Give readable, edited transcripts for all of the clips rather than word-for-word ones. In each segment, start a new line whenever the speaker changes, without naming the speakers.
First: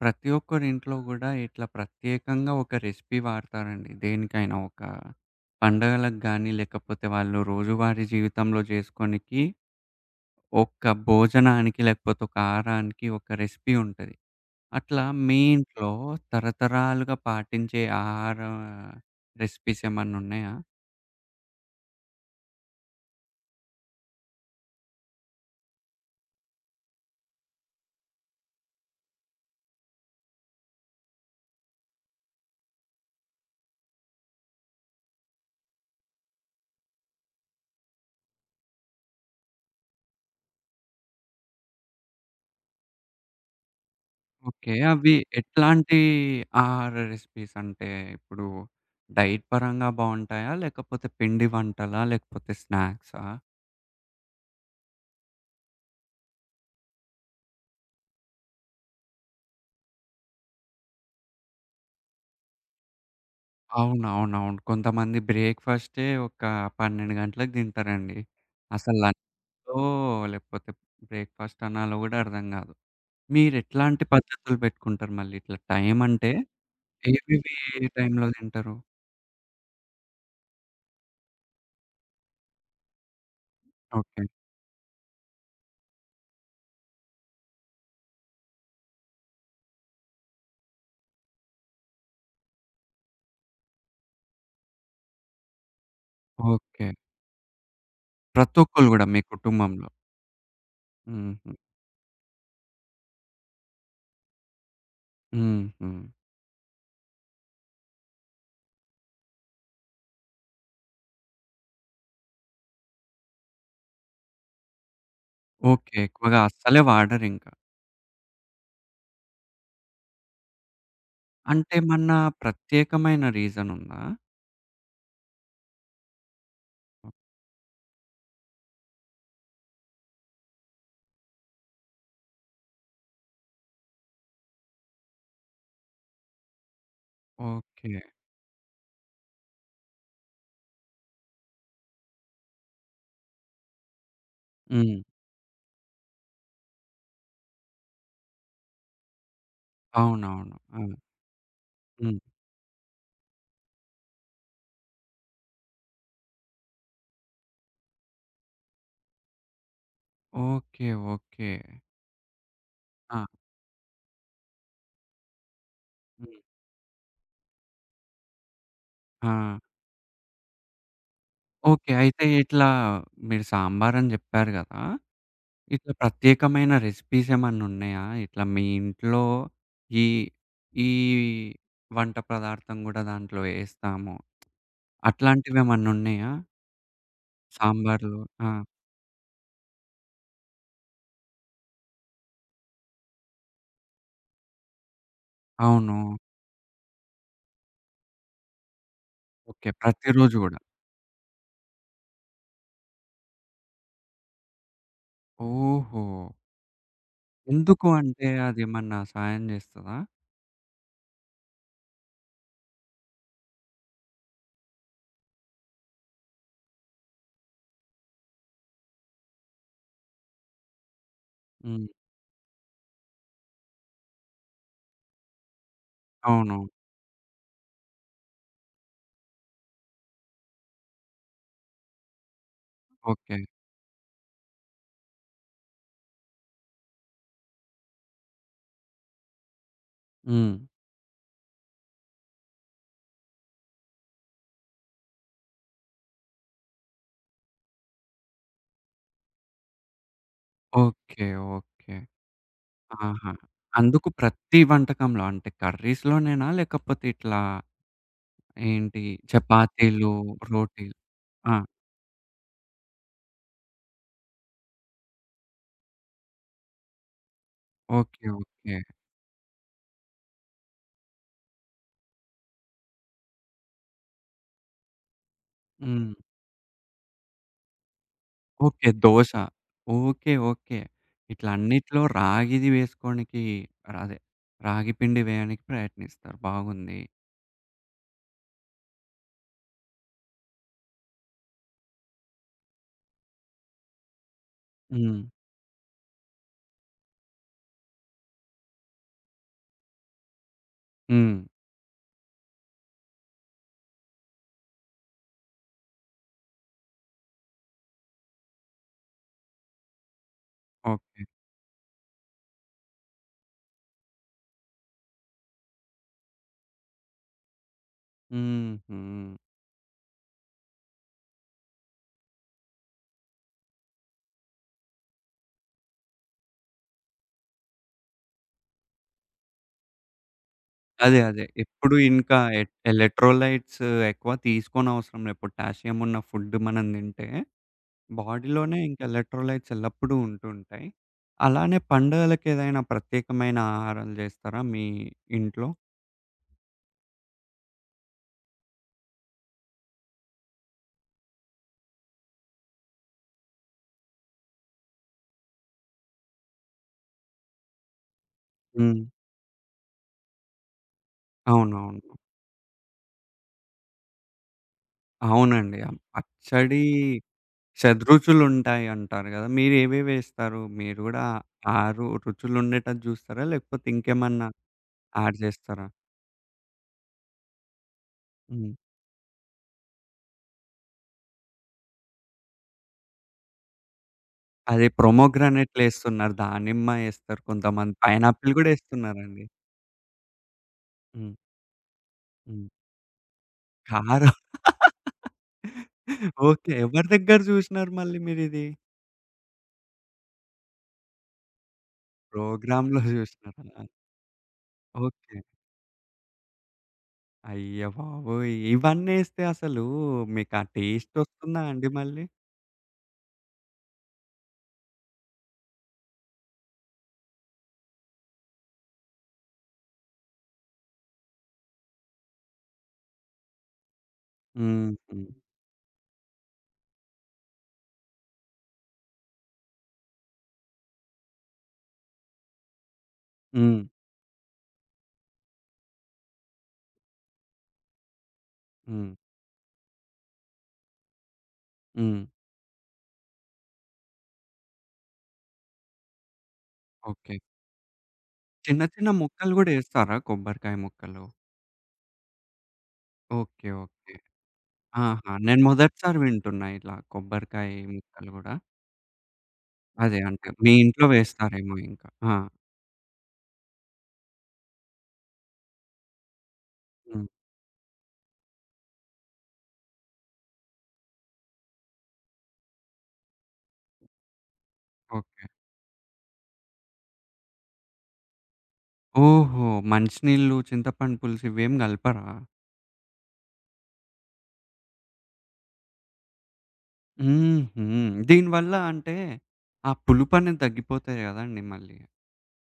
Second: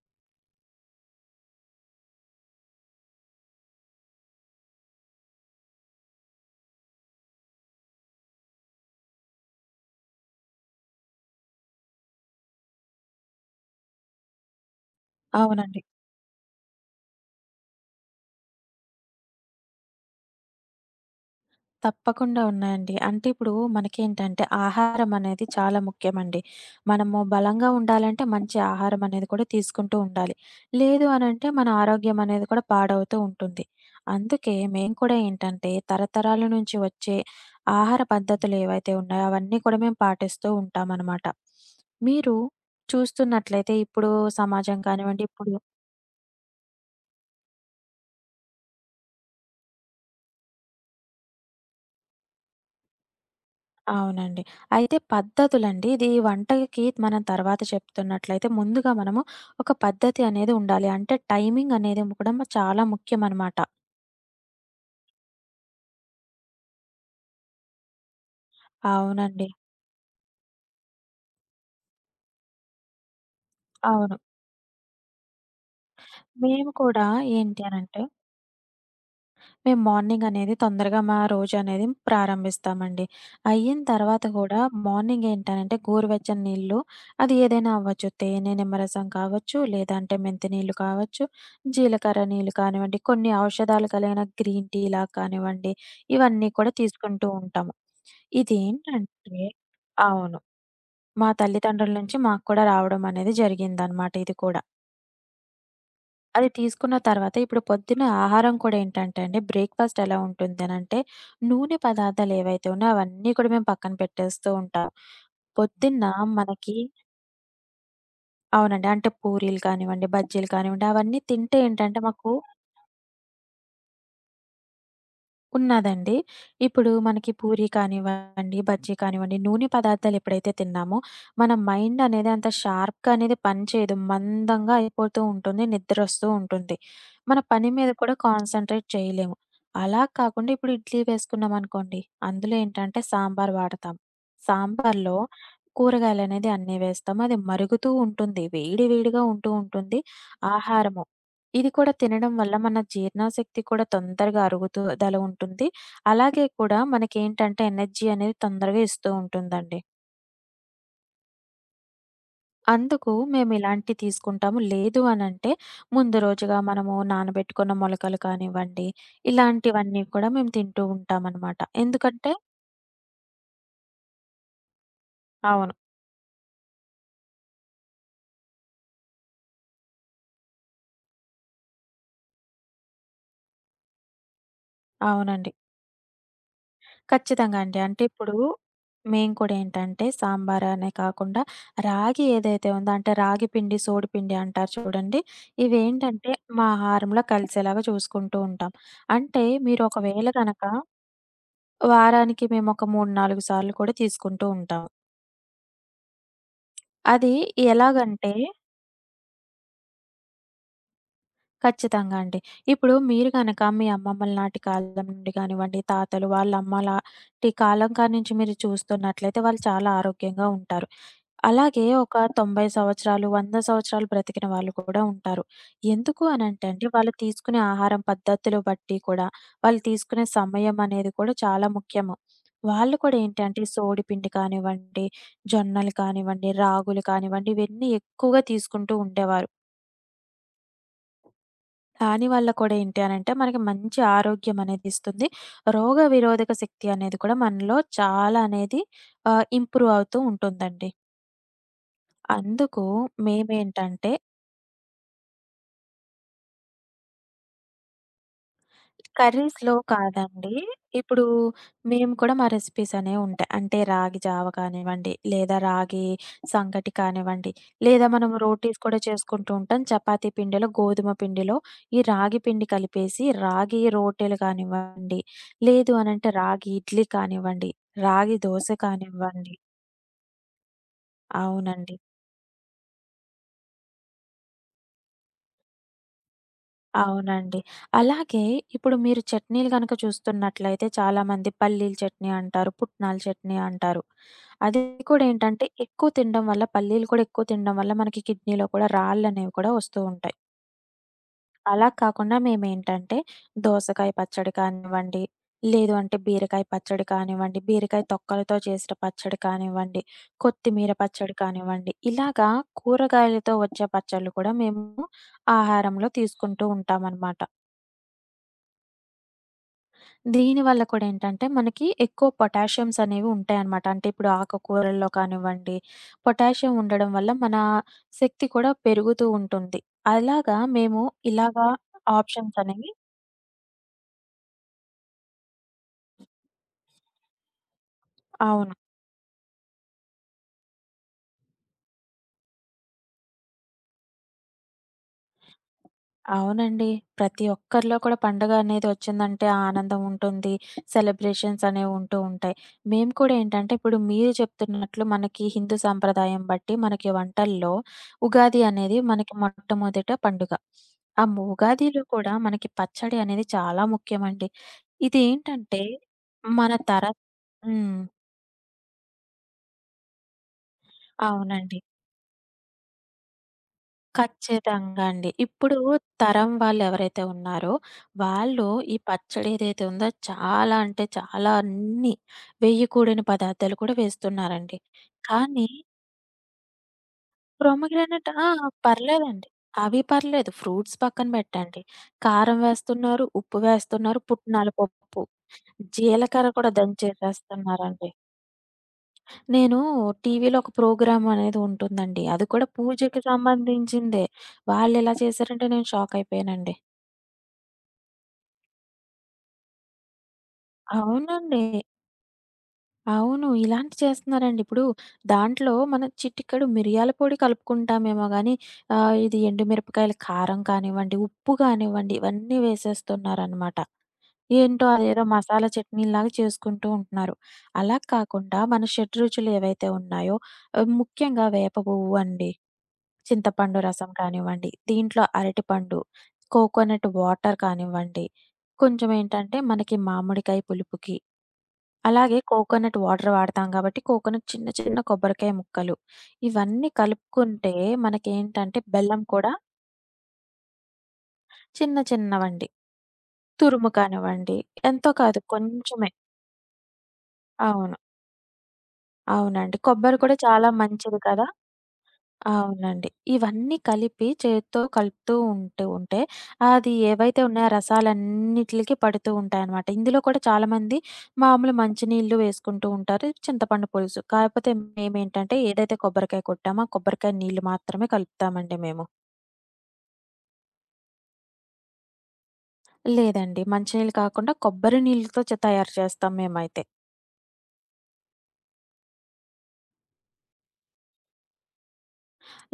ప్రతి ఒక్కరింట్లో గూడా ఇట్లా ప్రత్యేకంగా ఒక రెసిపీ వాడతారండి. దేనికైనా ఒక పండగలకు గానీ, లేకపోతే వాళ్ళు రోజువారీ జీవితంలో జేసుకోనికి ఒక భోజనానికి, లేకపోతే ఒక ఆహారానికి ఒక రెసిపీ ఉంటది. అట్లా మీ
అవునండి.
ఇంట్లో తరతరాలుగా పాటించే ఆహార రెసిపీస్ ఏమన్నా ఉన్నాయా?
తప్పకుండా ఉన్నాయండి. అంటే ఇప్పుడు మనకేంటంటే ఆహారం అనేది చాలా ముఖ్యమండి. మనము బలంగా ఉండాలంటే మంచి ఆహారం అనేది కూడా తీసుకుంటూ ఉండాలి. లేదు అనంటే మన ఆరోగ్యం అనేది కూడా పాడవుతూ ఉంటుంది. అందుకే మేము కూడా ఏంటంటే తరతరాల నుంచి వచ్చే ఆహార పద్ధతులు ఏవైతే ఉన్నాయో అవన్నీ కూడా మేము పాటిస్తూ ఉంటామనమాట. మీరు చూస్తున్నట్లయితే ఇప్పుడు
ఓకే.
సమాజం
అవి
కానివ్వండి ఇప్పుడు
ఎట్లాంటి ఆహార రెసిపీస్? అంటే ఇప్పుడు డైట్ పరంగా బావుంటాయా? లేకపోతే పిండి వంటలా? లేకపోతే స్నాక్సా?
అవునండి. అయితే పద్ధతులండి ఇది వంటకి మనం తర్వాత చెప్తున్నట్లయితే ముందుగా మనము ఒక పద్ధతి అనేది ఉండాలి. అంటే టైమింగ్ అనేది కూడా చాలా ముఖ్యమనమాట.
అవునవునవును. కొంతమంది బ్రేక్‌ఫాస్టే ఒక 12 గంటలకు తింటారండి. అసలు
అవునండి.
లంచో లేకపోతే బ్రేక్‌ఫాస్ట్ అనాలో గూడా అర్థం గాదు. మీరెట్లాంటి
అవును.
పద్ధతులు పెట్టుకుంటారు మళ్ళీ ఇట్లా టైం అంటే
మేము కూడా
ఏవేవి
ఏంటి
ఏ
అనంటే
టైంలో తింటారు?
మేము మార్నింగ్ అనేది తొందరగా మా రోజనేది ప్రారంభిస్తామండి. అయిన
ఓకే.
తర్వాత కూడా మార్నింగ్ ఏంటనంటే గోరువెచ్చని నీళ్ళు అది ఏదైనా అవ్వచ్చు. తేనె, నిమ్మరసం కావచ్చు, లేదంటే మెంతి నీళ్ళు కావచ్చు, జీలకర్ర నీళ్ళు కానివ్వండి, కొన్ని ఔషధాలు కలిగిన గ్రీన్ టీలా కానివ్వండి, ఇవన్నీ కూడా
ఓకే.
తీసుకుంటూ ఉంటాము.
ప్రతి ఒక్కళ్ళు గూడా మీ
ఇదేంటంటే
కుటుంబంలో.
అవును. మా
హుహు.
తల్లిదండ్రుల నుంచి మాకు కూడా రావడం అనేది జరిగిందనమాట ఇది కూడా.
హుహు.
అది తీసుకున్న తర్వాత ఇప్పుడు పొద్దున్న ఆహారం కూడా ఏంటంటే అండి బ్రేక్‌ఫాస్ట్ ఎలా ఉంటుందనంటే, నూనె పదార్థాలు ఏవైతే ఉన్నాయో అవన్నీ కూడా మేము పక్కన పెట్టేస్తూ ఉంటాం.
ఓకే.
పొద్దున్న
ఎక్కువగా
మనకి
అస్సలే వాడరింకా.
అవునండి. అంటే పూరీలు కానివ్వండి, బజ్జీలు కానివ్వండి అవన్నీ తింటే
అంటే
ఏంటంటే
ఏమన్నా
మాకు
ప్రత్యేకమైన రీజన్ ఉందా?
ఉన్నదండి. ఇప్పుడు మనకి పూరి కానివ్వండి, బజ్జీ కానివ్వండి, నూనె పదార్థాలు ఎప్పుడైతే తిన్నామో, మన మైండ్ అనేది అంత షార్ప్‌గా అనేది పనిచేయదు. మందంగా అయిపోతూ ఉంటుంది. నిద్రొస్తూ ఉంటుంది. మన పని మీద
ఓకే.
కూడా కాన్సంట్రేట్ చేయలేము. అలా కాకుండా ఇప్పుడు ఇడ్లీ వేసుకున్నామనుకోండి, అందులో ఏంటంటే సాంబార్ వాడతాం.
హ్మ్.
సాంబార్‌లో కూరగాయలనేది అన్నీ వేస్తాం. అది మరుగుతూ ఉంటుంది. వేడి వేడిగా ఉంటూ ఉంటుంది
అవునవును. ఆ!
ఆహారము. ఇది కూడా
హ్మ్.
తినడం వల్ల మన జీర్ణశక్తి కూడా తొందరగా అరుగుదల ఉంటుంది. అలాగే కూడా మనకేంటంటే ఎనర్జీ అనేది తొందరగా ఇస్తూ ఉంటుందండి.
ఓకే. ఓకే.
అందుకు
ఆ!
మేమిలాంటివి తీసుకుంటాము. లేదు అనంటే ముందు
హ్మ్.
రోజుగా మనము నానబెట్టుకున్న మొలకలు కానివ్వండి,
ఆ!
ఇలాంటివన్నీ కూడా మేము తింటూ ఉంటామనమాట.
ఓకే. అయితే
ఎందుకంటే
ఇట్లా మీరు సాంబారని జెప్పారు గదా!
అవును.
ఇట్లా ప్రత్యేకమైన రెసిపీస్ ఏమన్నా ఉన్నాయా? ఇట్లా మీ ఇంట్లో ఈ, ఈ వంట పదార్థం గూడా దాంట్లో ఏస్తాము.
అవునండి.
అట్లాంటివేమన్నా ఉన్నాయా?
ఖచ్చితంగా అండి. అంటే
సాంబార్‌లో
ఇప్పుడు
ఆ!
మేము కూడా ఏంటంటే సాంబార్ అనే కాకుండా రాగి ఏదైతే ఉందో అంటే రాగి పిండి, సోడి పిండి అంటారు చూడండి.
అవును.
ఇవేంటంటే మా ఆహారంలో కలిసేలాగా చూసుకుంటూ ఉంటాం. అంటే
ఓకే.
మీరు ఒకవేళ
ప్రతిరోజు గూడా.
గనక వారానికి మేము ఒక 3, 4 సార్లు కూడా తీసుకుంటూ ఉంటాం.
ఓహో!
అది
ఎందుకు అంటే
ఎలాగంటే
అదేమన్నా సాయం జేస్తదా?
ఖచ్చితంగా అండి. ఇప్పుడు మీరు గనక మీ అమ్మమ్మల నాటి కాలం నుండి గానివ్వండి, తాతలు వాళ్ళ అమ్మలాటి కాలం కాడి నుంచి మీరు చూస్తున్నట్లయితే వాళ్ళు చాలా ఆరోగ్యంగా ఉంటారు. అలాగే
హ్మ్.
ఒక 90 సంవత్సరాలు, 100 సంవత్సరాలు బ్రతికిన వాళ్ళు కూడా ఉంటారు. ఎందుకు
అవును.
అనంటే అండి వాళ్ళు తీసుకునే ఆహారం పద్ధతులు బట్టి కూడా, వాళ్ళు తీసుకునే సమయం అనేది కూడా చాలా ముఖ్యము. వాళ్ళు కూడా
ఓకే.
ఏంటంటే సోడిపిండి కానివ్వండి, జొన్నలు కానివ్వండి, రాగులు కానివ్వండి ఇవన్నీ ఎక్కువగా తీసుకుంటూ ఉండేవారు.
హ్మ్.
దానివల్ల కూడా ఏంటి అనంటే, మనకి మంచి ఆరోగ్యం అనేది ఇస్తుంది. రోగ విరోధక శక్తి అనేది కూడా మనలో చాలా అనేది ఇంప్రూవ్ అవుతూ ఉంటుందండి.
ఓకే. ఓకే.
అందుకు
ఆహా! అందుకు
మేమేంటంటే
ప్రతి వంటకంలో అంటే కర్రీస్‌లోనేనా? లేకపోతే ఇట్లా ఏంటి
కర్రీస్‌లో
చపాతీలు,
కాదండి.
రోటీలు
ఇప్పుడు
ఆ!
మేము కూడా మా రెసిపీస్ అనేవి ఉంటాయి. అంటే రాగి జావ కానివ్వండి, లేదా రాగి సంగటి కానివ్వండి, లేదా
ఓకే.
మనం
ఓకే.
రోటీస్ కూడా చేసుకుంటూ ఉంటాం. చపాతీ పిండిలో, గోధుమ పిండిలో ఈ రాగి పిండి కలిపేసి రాగి రోటీలు కానివ్వండి, లేదు
హ్మ్.
అనంటే రాగి ఇడ్లీ కానివ్వండి, రాగి దోస
ఓకే. దోస.
కానివ్వండి.
ఓకే. ఓకే. ఇట్లా
అవునండి.
అన్నిట్లో రాగిది వేసుకోనికి అదే రాగి పిండి వేయడానికి ప్రయత్నిస్తారు. బాగుంది.
అవునండి. అలాగే ఇప్పుడు మీరు చట్నీలు గనక చూస్తున్నట్లయితే చాలామంది పల్లీల చట్నీ అంటారు, పుట్నాల చట్నీ అంటారు. అది
హ్మ్.
కూడా ఏంటంటే ఎక్కువ తినడం వల్ల పల్లీలు కూడా ఎక్కువ తినడం వల్ల మనకి కిడ్నీలో కూడా రాళ్ళనేవి కూడా వస్తూ ఉంటాయి.
హ్మ్.
అలా కాకుండా మేమేంటంటే దోసకాయ పచ్చడి కానివ్వండి, లేదు అంటే బీరకాయ పచ్చడి కానివ్వండి, బీరకాయ తొక్కలతో చేసిన పచ్చడి కానివ్వండి, కొత్తిమీర
ఓకే.
పచ్చడి కానివ్వండి, ఇలాగా కూరగాయలతో వచ్చే పచ్చళ్ళు కూడా మేము ఆహారంలో తీసుకుంటూ ఉంటామనమాట.
హుహు.
దీని వల్ల కూడా ఏంటంటే, మనకి ఎక్కువ పొటాషియమ్స్ అనేవి ఉంటాయన్నమాట. అంటే ఇప్పుడు ఆకుకూరల్లో కానివ్వండి, పొటాషియం ఉండడం వల్ల మన శక్తి కూడా పెరుగుతూ ఉంటుంది. అలాగా మేము
అదే. అదే.
ఇలాగా
ఎప్పుడు ఇంకా
ఆప్షన్స్ అనేవి
ఎలక్ట్రోలైట్స్ ఎక్కువ తీసుకోనవసరం లే పొటాషియం ఉన్న ఫుడ్ మనం తింటే
అవును.
బాడీలోనే ఇంక ఎలక్ట్రోలైట్స్ ఎల్లప్పుడూ ఉంటుంటాయి. అలానే పండుగలకేదైనా ప్రత్యేకమైన ఆహారాలు జేస్తారా మీ ఇంట్లో?
అవునండి. ప్రతి ఒక్కరిలో కూడా పండగ అనేది ఒచ్చిందంటే ఆ ఆనందం ఉంటుంది. సెలబ్రేషన్స్ అనేవుంటూ ఉంటాయి. మేము కూడా ఏంటంటే ఇప్పుడు మీరు చెప్తున్నట్లు మనకి హిందూ సాంప్రదాయం బట్టి మనకి వంటల్లో ఉగాది అనేది
హ్మ్.
మనకి మొట్టమొదట పండుగ. ఆ ము
అవునవును.
ఉగాదిలో కూడా మనకి పచ్చడి అనేది చాలా ముఖ్యమండి.
అవునండి.
ఇదేంటంటే మన
పచ్చడి
తర హ్మ్.
షడ్రుచులుంటాయి అంటారు గదా! మీరేవేవేస్తారు? మీరు గూడా
అవునండి.
ఆరు రుచులుండేటట్టు జూస్తారా? లేకపోతే ఇంకేమన్నా
ఖచ్చితంగా అండి.
యాడ్
ఇప్పుడు
జేస్తారా?
తరం వాళ్ళెవరైతే ఉన్నారో, వాళ్ళు
హ్మ్.
ఈ పచ్చడి ఏదైతే ఉందో చాలా అంటే చాలా అన్నీ వేయి కూడిన పదార్థాలు కూడా వేస్తున్నారండి.
అదే
కానీ
ప్రొమోగ్రానేట్‌లేస్తున్నారు. దానిమ్మ ఏస్తారు కొంతమంది.
ప్రొమోగ్రానేట్ ఆ!
పైనాపిల్ గూడా ఏస్తున్నారండి.
పర్లేదండి. అవి పర్లేదు. ఫ్రూట్స్ పక్కన
హ్మ్.
పెట్టండి. కారం
హ్మ్.
వేస్తున్నారు, ఉప్పు వేస్తున్నారు,
కారం
పుట్నాల పప్పు, జీలకర్ర కూడా
ఓకే. ఎవరి దగ్గర జూసినారు
దంచేసేస్తున్నారండి.
మళ్ళీ మీరిది?
నేను టీవీలో ఒక ప్రోగ్రామ్ అనేది ఉంటుందండి. అది కూడా
ప్రోగ్రామ్‌లో
పూజకి
జూసినారా?
సంబంధించిందే. వాళ్ళెలా
ఓకే.
చేశారంటే నేను షాక్ అయిపోయానండి.
అయ్య బాబోయ్! ఇవన్నేస్తే అసలు మీకా టేస్ట్ ఒస్తుందా
అవునండి.
అండి మళ్ళీ?
అవును. ఇలాంటి చేస్తున్నారండి. ఇప్పుడు దాంట్లో మనం చిటికెడు మిరియాల పొడి కలుపుకుంటామేమో గానీ, ఇది ఎండుమిరపకాయల కారం కానివ్వండి, ఉప్పు కానివ్వండి, ఇవన్నీ వేసేస్తున్నారనమాట. ఏంటో
హుహు.
అదేదో మసాలా చట్నీలాగా చేసుకుంటూ ఉంటున్నారు. అలా కాకుండా మన షడ్‌రుచులు ఏవైతే ఉన్నాయో ముఖ్యంగా వేప పువ్వు అండి,
హ్మ్.
చింతపండు రసం కానివ్వండి, దీంట్లో అరటిపండు, కోకోనట్ వాటర్ కానివ్వండి, కొంచెం
హ్మ్.
ఏంటంటే మనకి మామిడికాయ పులుపుకి
హ్మ్.
అలాగే కోకోనట్ వాటర్ వాడతాం కాబట్టి, కోకోనట్ చిన్న చిన్న కొబ్బరికాయ ముక్కలు, ఇవన్నీ
ఓకే.
కలుపుకుంటే మనకేంటంటే
చిన్న చిన్న
బెల్లం కూడా
ముక్కలు గూడా ఏస్తారా కొబ్బరికాయ ముక్కలు?
చిన్న చిన్నవండి.
ఓకే.
తురుము
ఓకే.
కానివ్వండి, ఎంతో
ఆహా!
కాదు
నేను
కొంచెమే.
మొదటిసారి వింటున్నా ఇలా కొబ్బరికాయ
అవును.
ముక్కలు గూడా.
అవునండి.
అదే
కొబ్బరి కూడా
అంటే
చాలా
మీ ఇంట్లో
మంచిది కదా!
వేస్తారేమో ఇంకా. ఆ!
అవునండి. ఇవన్నీ కలిపి చేత్తో కలుపుతూ ఉంటూ ఉంటే అది
హ్మ్.
ఏవైతే ఉన్నాయో ఆ రసాలన్నిట్లికి పడుతూ ఉంటాయనమాట. ఇందులో కూడా చాలామంది మామూలు మంచినీళ్ళు వేసుకుంటూ ఉంటారు. చింతపండు పులుసు. కాకపోతే
ఓకే.
మేమేంటంటే ఏదైతే కొబ్బరికాయ కొట్టామో, ఆ కొబ్బరికాయ నీళ్ళు మాత్రమే కలుపుతామండి మేము.
ఓహో! మంచినీళ్ళు, చింతపండు పులుసు ఇవేం గలపరా?
లేదండి. మంచినీళ్ళు కాకుండా కొబ్బరి నీళ్ళతో తయారు చేస్తాం మేమైతే.
హుహు. దీనివల్ల అంటే ఆ పులుపనేది తగ్గిపోతది గదండీ మళ్ళీ.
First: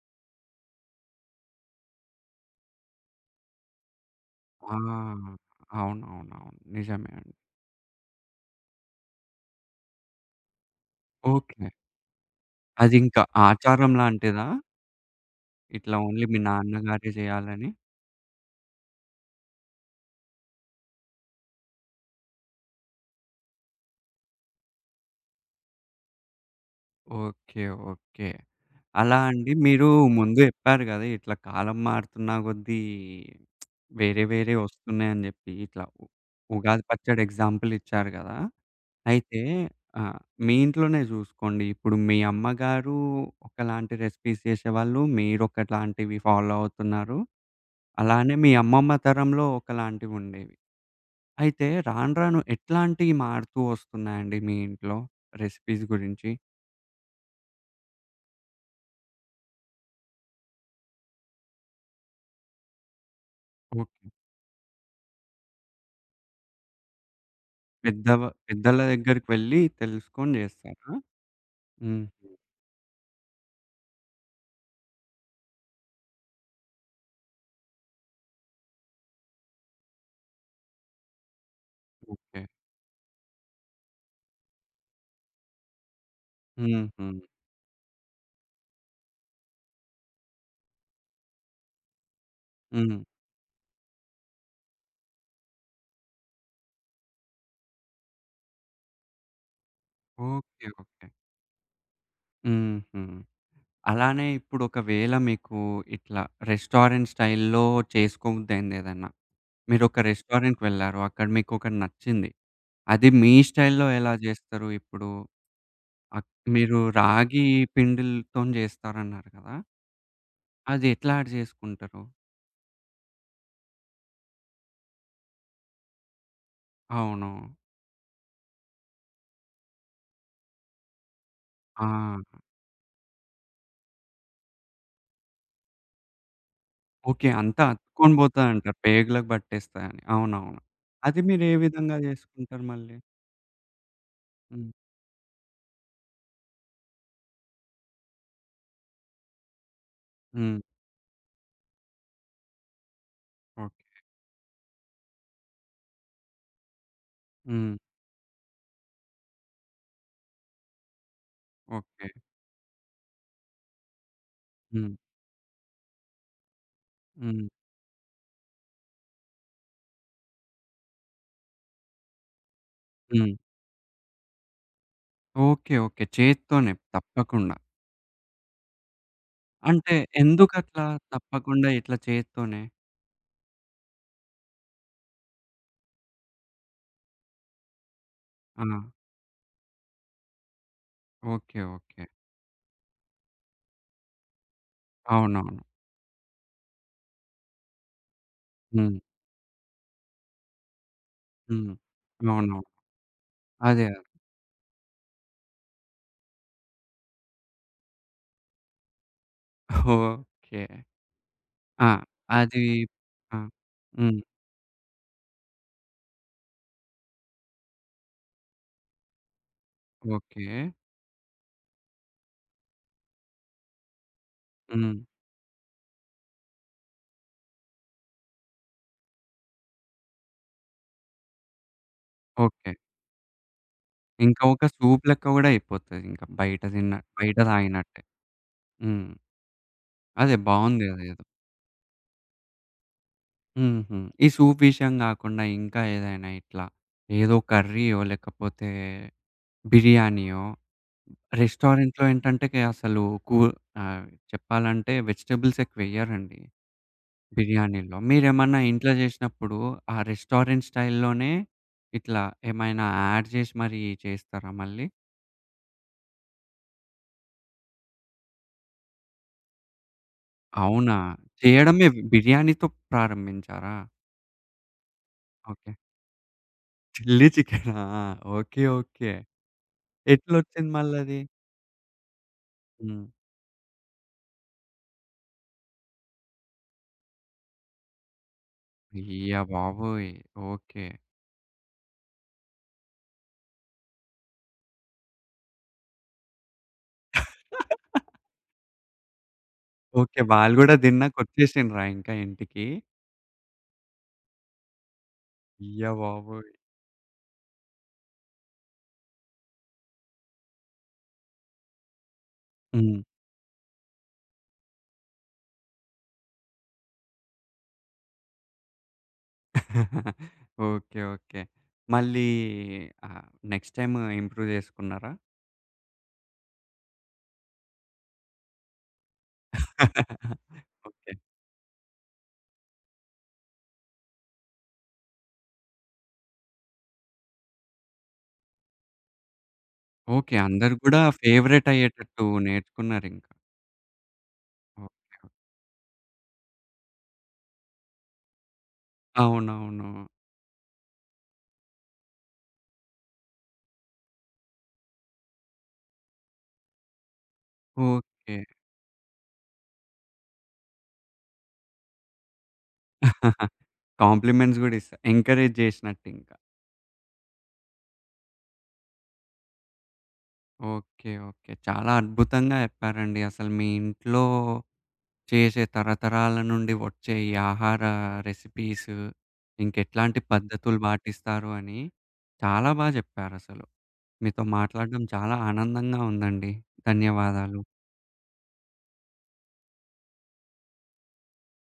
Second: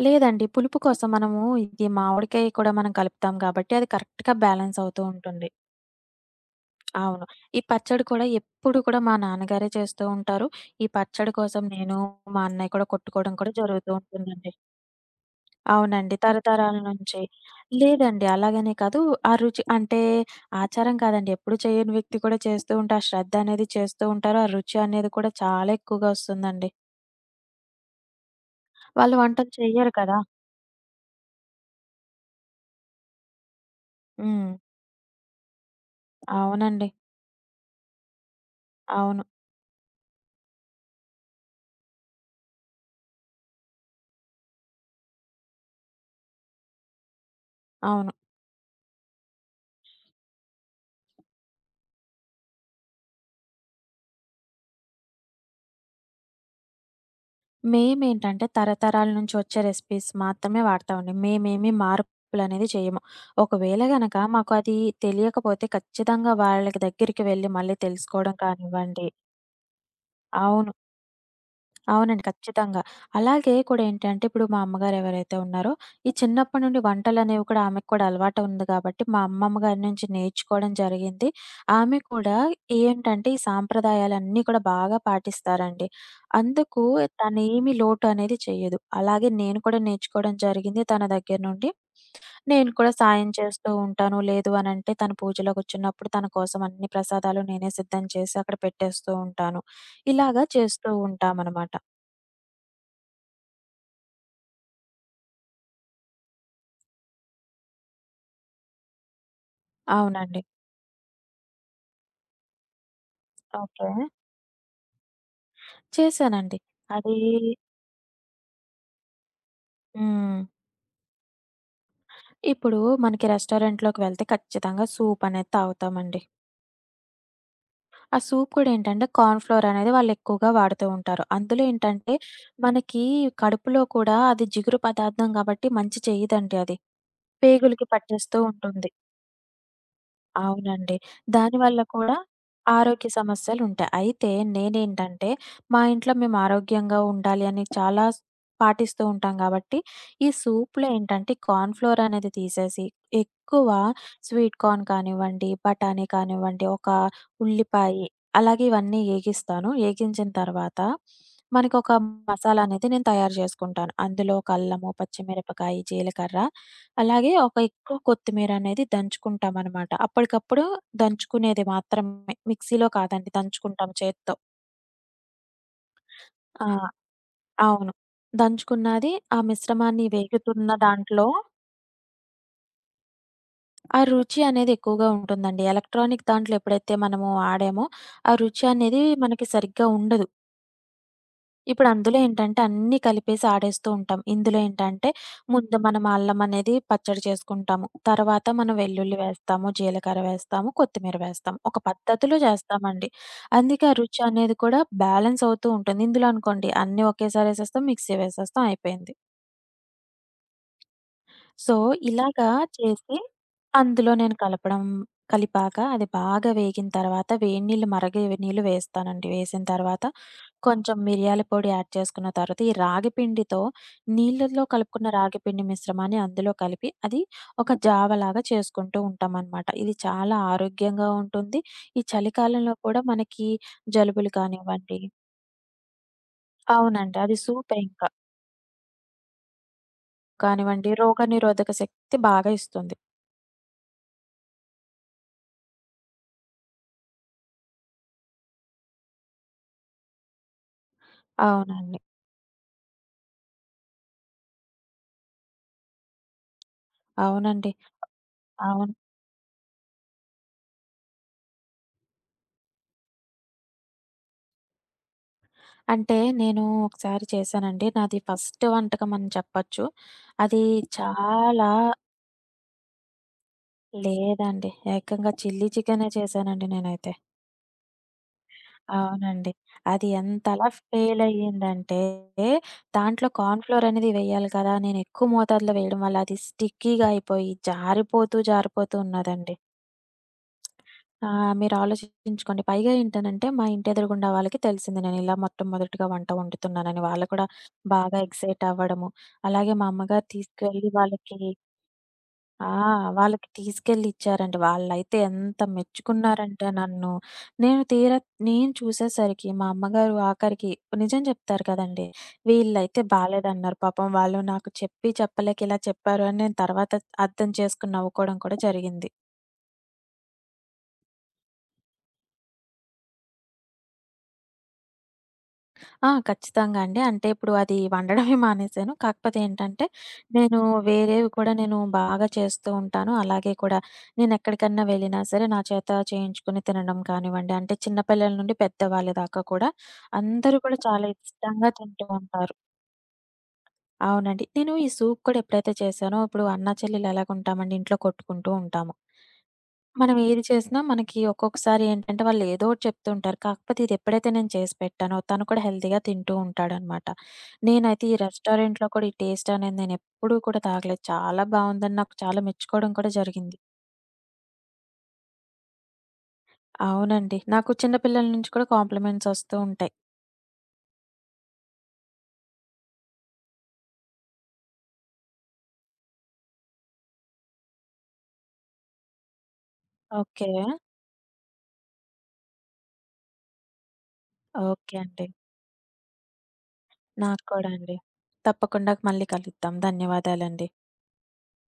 లేదండి పులుపు కోసం మనము ఇది మామిడికాయ కూడా మనం కలుపుతాం కాబట్టి అది కరెక్ట్‌గా
ఆ!
బ్యాలెన్స్ అవుతూ ఉంటుంది.
అవునవునవును. నిజమే
అవును.
అండి.
ఈ పచ్చడి కూడా ఎప్పుడు కూడా మా నాన్నగారే చేస్తూ ఉంటారు. ఈ పచ్చడి కోసం
ఓకే.
నేను, మా అన్నయ్య కూడా
అదింకా
కొట్టుకోవడం కూడా జరుగుతూ
ఆచారం లాంటిదా?
ఉంటుందండి.
ఇట్లా
అవునండి.
ఓన్లీ మీ
తరతరాల
నాన్నగారే
నుంచి.
జేయాలని?
లేదండి. అలాగనే కాదు. ఆ రుచి అంటే ఆచారం కాదండి. ఎప్పుడు చేయని వ్యక్తి కూడా చేస్తూ ఉంటే ఆ శ్రద్ధ అనేది చేస్తూ ఉంటారు. ఆ రుచి అనేది కూడా చాలా ఎక్కువగా వస్తుందండి.
ఓకే. ఓకే.
వాళ్ళు
అలా
వంటలు
అండి మీరు
చెయ్యరు కదా!
ముందు జెప్పారు గదా! ఇట్లా కాలం మారుతున్న కొద్దీ వేరే
హ్మ్.
వేరే ఒస్తున్నాయని జెప్పి. ఇట్లా ఉగాది
అవునండి.
పచ్చడి ఎగ్జాంపుల్ ఇచ్చారు గదా!
అవును.
అయితే ఆ! మీ ఇంట్లోనే జూసుకోండి. ఇప్పుడు మీ అమ్మగారు ఒకలాంటి రెసిపీస్ చేసేవాళ్ళు. మీరొకలాంటివి ఫాలో అవుతున్నారు.
అవును.
అలానే మీ అమ్మమ్మ తరంలో ఒకలాంటివుండేవి. అయితే రాను రాను ఎట్లాంటియి మారుతూ వస్తున్నాయండి మీ ఇంట్లో రెసిపీస్ గురించి?
మేమేంటంటే తరతరాల నుంచి వచ్చే రెసిపీస్ మాత్రమే వాడతామండి. మేమేమి మార్పులనేది చేయము. ఒకవేళ
ఓకే.
గనక మాకు అది తెలియకపోతే ఖచ్చితంగా వాళ్ళకి దగ్గరికి వెళ్లి మళ్ళీ
పెద్దవ
తెలుసుకోవడం
పెద్దల
కానివ్వండి.
దగ్గరికి వెళ్ళి తెలుసుకొని
అవును.
జేస్తారా? హుహు.
అవునండి. ఖచ్చితంగా. అలాగే కూడా ఏంటంటే, ఇప్పుడు మా అమ్మగారు ఎవరైతే ఉన్నారో, ఈ చిన్నప్పటి నుండి వంటలనేవి కూడా ఆమెకు కూడా అలవాటు ఉంది కాబట్టి, మా అమ్మమ్మ గారి నుంచి నేర్చుకోవడం జరిగింది. ఆమె కూడా
ఓకే.
ఏంటంటే, ఈ సాంప్రదాయాలన్నీ కూడా బాగా పాటిస్తారండి. అందుకు
హుహు.
తనేమి లోటు అనేది చెయ్యదు. అలాగే నేను కూడా నేర్చుకోవడం జరిగింది తన దగ్గర నుండి. నేను కూడా
హ్మ్.
సాయం చేస్తూ ఉంటాను. లేదు అనంటే తను పూజలో కూర్చున్నప్పుడు తన కోసం అన్ని ప్రసాదాలు నేనే సిద్ధం చేసి అక్కడ పెట్టేస్తూ ఉంటాను. ఇలాగా
ఓకే.
చేస్తూ
ఓకే.
ఉంటామనమాట.
హుహు. అలానే ఇప్పుడొకవేళ మీకు ఇట్లా రెస్టారెంట్ స్టైల్‌లో చేసుకోబుద్దయింది ఏదన్నా. మీరొక
అవునండి.
రెస్టారెంట్‌కి వెళ్లారు. అక్కడ మీకొకటి నచ్చింది. అది మీ స్టైల్‌లో
ఓకే.
ఎలా జేస్తారు ఇప్పుడు? అక్
చేశానండి.
మీరు
అది
రాగి పిండిలతోని జేస్తారన్నారు కదా!
హ్మ్.
అది ఎట్లా యాడ్ జేసుకుంటారు?
ఇప్పుడు మనకి రెస్టారెంట్‌లోకి వెళ్తే ఖచ్చితంగా సూప్ అనేది తాగుతామండి.
అవును.
ఆ సూప్ కూడా ఏంటంటే కార్న్ ఫ్లోర్ అనేది వాళ్ళు ఎక్కువగా వాడుతూ ఉంటారు. అందులో
ఆ!
ఏంటంటే మనకి కడుపులో కూడా అది జిగురు పదార్థం కాబట్టి మంచి చేయదండి అది.
ఓకే. అంతా
పేగులకి
అతుక్కొని
పట్టేస్తూ
పోతదంటారు.
ఉంటుంది.
పేగులకు పట్టేస్తాయని. అవునవును.
అవునండి.
అది మీరు ఏ
దానివల్ల
విధంగా
కూడా
జేసుకుంటారు మళ్ళీ?
ఆరోగ్య సమస్యలుంటాయి. అయితే
హ్మ్.
నేనేంటంటే, మా ఇంట్లో మేము ఆరోగ్యంగా ఉండాలి అని చాలా పాటిస్తూ ఉంటాం గాబట్టి, ఈ
హ్మ్.
సూప్‌లో ఏంటంటే కార్న్ ఫ్లోర్ అనేది తీసేసి, ఎక్కువ
ఓకే.
స్వీట్ కార్న్ కానివ్వండి, బఠానీ కానివ్వండి, ఒక
హ్మ్.
ఉల్లిపాయి అలాగే ఇవన్నీ ఏగిస్తాను. ఏగించిన తర్వాత మనకొక
ఓకే.
మసాలా అనేది నేను తయారు జేసుకుంటాను. అందులో ఒక అల్లము,
హ్మ్.
పచ్చిమిరపకాయి, జీలకర్ర అలాగే
హ్మ్.
ఒక ఎక్కువ కొత్తిమీరనేది దంచుకుంటామనమాట. అప్పటికప్పుడు దంచుకునేది మాత్రమే. మిక్సీలో
హ్మ్.
కాదండి దంచుకుంటాం చేత్తో.
ఓకే. ఓకే.
ఆ!
చేత్తోనే తప్పకుండా.
అవును. దంచుకున్నది ఆ
అంటే
మిశ్రమాన్ని వేగుతున్న
ఎందుకట్లా
దాంట్లో
తప్పకుండా ఇట్లా చేత్తోనే?
ఆ రుచి అనేది ఎక్కువగా ఉంటుందండి. ఎలక్ట్రానిక్ దాంట్లో ఎప్పుడైతే మనము వాడామో, ఆ
ఆ!
రుచి అనేది మనకి సరిగ్గా ఉండదు.
ఓకే.
ఇప్పుడు
ఓకే.
అందులో ఏంటంటే అన్నీ కలిపేసి ఆడేస్తూ ఉంటాం. ఇందులో ఏంటంటే
అవునవును.
ముందు మనం అల్లం అనేది పచ్చడి చేసుకుంటాము. తర్వాత మనం
హ్మ్.
వెల్లుల్లి వేస్తాము, జీలకర్ర వేస్తాము, కొత్తిమీర వేస్తాము.
హ్మ్.
ఒక పద్ధతిలో
అవునవును.
చేస్తామండి.
అదే.
అందుకే ఆ
అదే.
రుచి అనేది కూడా బ్యాలెన్స్ అవుతూ ఉంటుంది. ఇందులో అనుకోండి అన్నీ ఒకేసారి ఏసేస్తాం, మిక్సీ వేసేస్తాం అయిపోయింది.
ఓకే.
సో,
ఆ!
ఇలాగా
అది
చేసి
ఆ!
అందులో
హ్మ్.
నేను కలపడం కలిపాక అది బాగా వేగిన తర్వాత వేడి నీళ్ళు నీళ్ళు వేస్తానండి. వేసిన తర్వాత
ఓకే.
కొంచెం మిరియాల పొడి యాడ్ చేసుకున్న తర్వాత ఈ రాగి పిండితో నీళ్ళల్లో
హ్మ్.
కలుపుకున్న రాగి పిండి మిశ్రమాన్ని అందులో కలిపి అది ఒక జావలాగా చేసుకుంటూ ఉంటామనమాట. ఇది చాలా ఆరోగ్యంగా ఉంటుంది. ఈ
ఓకే.
చలికాలంలో కూడా మనకి జలుబులు
ఇంకా ఒక
కానివ్వండి
సూప్ లెక్క గూడా అయిపోతదింక. బయట తిన్న
అవునండి.
బయట
అది సూపే
తాగినట్టే.
ఇంకా.
హ్మ్. అదే బావుంది
కానివ్వండి
అదేదో.
రోగనిరోధక శక్తి బాగా ఇస్తుంది.
హుహు. ఈ సూప్ విషయం గాకుండా ఇంకా ఏదైనా ఇట్లా ఏదో కర్రీయో లేకపోతే బిర్యానీయో,
అవునండి.
రెస్టారెంట్‌లో ఏంటంటే కే అసలు కూ ఆహ్, చెప్పాలంటే వెజిటబుల్స్ ఎక్కువెయ్యరండి
అవునండి.
బిర్యానీలో. మీరేమన్నా
అవును.
ఇంట్లో జేసినప్పుడు ఆ రెస్టారెంట్ స్టైల్‌లోనే ఇట్లా ఏమైనా యాడ్ జేసి మరీ చేస్తారా మళ్ళీ?
అంటే నేను ఒకసారి చేశానండి. నాది ఫస్ట్ వంటకం అని చెప్పొచ్చు. అది
అవునా?
చాలా
చేయడమే బిర్యానీతో ప్రారంభించారా?
లేదండి. ఏకంగా చిల్లీ
ఓకే.
చికెనే చేశానండి నేనైతే.
చిల్లీ చికెనా? ఓకే. ఓకే.
అవునండి. అది ఎంతలా
ఎట్లొచ్చింది మళ్ళది?
ఫెయిల్ అయ్యిందంటే,
హ్మ్.
దాంట్లో కార్న్ ఫ్లోర్ అనేది వేయాలి కదా! నేను ఎక్కువ మోతాదులో వేయడం వల్ల అది స్టిక్కీగా అయిపోయి జారిపోతూ, జారిపోతూ
అయ్య
ఉన్నదండి.
బాబోయ్! ఓకే.
ఆ! మీరు ఆలోచించుకోండి. పైగా ఏంటనంటే, మా ఇంటి ఎదురుగుండా వాళ్ళకి తెలిసింది నేనిలా మొట్టమొదటిగా వంట వండుతున్నానని. వాళ్ళు కూడా బాగా ఎక్సైట్ అవ్వడము. అలాగే మా
ఓకే.
అమ్మగారు
వాళ్ళు గూడా
తీసుకెళ్ళి వాళ్ళకి
తిన్నాకొచ్చేసిండ్రా ఇంకా ఇంటికి?
ఆ! వాళ్ళకి తీసుకెళ్ళి ఇచ్చారండి. వాళ్ళైతే ఎంత
అయ్య బాబోయ్!
మెచ్చుకున్నారంటే నన్ను. నేను తీరా నేను చూసేసరికి మా అమ్మగారు ఆఖరికి నిజం చెప్తారు కదండీ!
హ్మ్.
వీళ్ళైతే బాలేదన్నారు. పాపం వాళ్ళు నాకు చెప్పి చెప్పలేక ఇలా చెప్పారు అని నేను తర్వాత అర్థం చేసుకొని నవ్వుకోవడం కూడా జరిగింది.
ఓకే. ఓకే. మళ్ళీ ఆహ్, నెక్స్ట్ టైమ్ ఇంప్రూవ్ చేసుకున్నారా?
ఆ! ఖచ్చితంగా అండి. అంటే ఇప్పుడు అది వండడమే మానేశాను. కాకపోతే ఏంటంటే, నేను
ఓకే.
వేరేవి కూడా నేను బాగా చేస్తూ ఉంటాను. అలాగే కూడా నేనెక్కడికన్నా వెళ్ళినా సరే నా చేత చేయించుకొని తినడం కానివ్వండి, అంటే చిన్న పిల్లల నుండి పెద్దవాళ్ళ దాకా కూడా
ఓకే.
అందరూ
అందరు
కూడా
గూడా
చాలా
ఫేవరెట్
ఇష్టంగా తింటూ
అయ్యేటట్టు
ఉంటారు.
నేర్చుకున్నారింకా.
అవునండి. నేను ఈ
ఓకే.
Soup
okay.
కూడా ఎప్పుడైతే చేశానో, ఇప్పుడు అన్నా చెల్లెలు ఎలాగుంటామండి ఇంట్లో కొట్టుకుంటూ ఉంటాము.
అవునవును.
మనం ఏది చేసినా మనకి ఒక్కొక్కసారి ఏంటంటే వాళ్ళు ఏదో ఒకటి చెప్తూ ఉంటారు. కాకపోతే ఇది ఎప్పుడైతే నేను చేసి పెట్టానో తను కూడా హెల్తీగా తింటూ ఉంటాడనమాట. నేనైతే ఈ
ఓకే.
రెస్టారెంట్‌లో కూడా ఈ టేస్ట్ అనేది నేను ఎప్పుడూ కూడా తాగలేదు. చాలా బావుందని నాకు చాలా మెచ్చుకోవడం కూడా జరిగింది.
కాంప్లిమెంట్స్ గూడా ఇస్తా ఎంకరేజ్ జేసినట్టింకా.
అవునండి. నాకు చిన్న పిల్లల నుంచి కూడా కాంప్లిమెంట్స్ వస్తూ ఉంటాయి.
ఓకే. ఓకే. చాలా అద్భుతంగా చెప్పారండి. అసలు మీ ఇంట్లో చేసే తరతరాల నుండి వచ్చే ఈ ఆహార రెసిపీస్ ఇంకెట్లాంటి
ఓకే.
పద్ధతులు పాటిస్తారు అని చాలా బా చెప్పారసలు. మీతో
ఓకే
మాట్లాడడం
అండి.
చాలా ఆనందంగా ఉందండి.
నాకు
ధన్యవాదాలు.
కూడా అండి. తప్పకుండా మళ్ళీ కలుద్దాం. ధన్యవాదాలండి.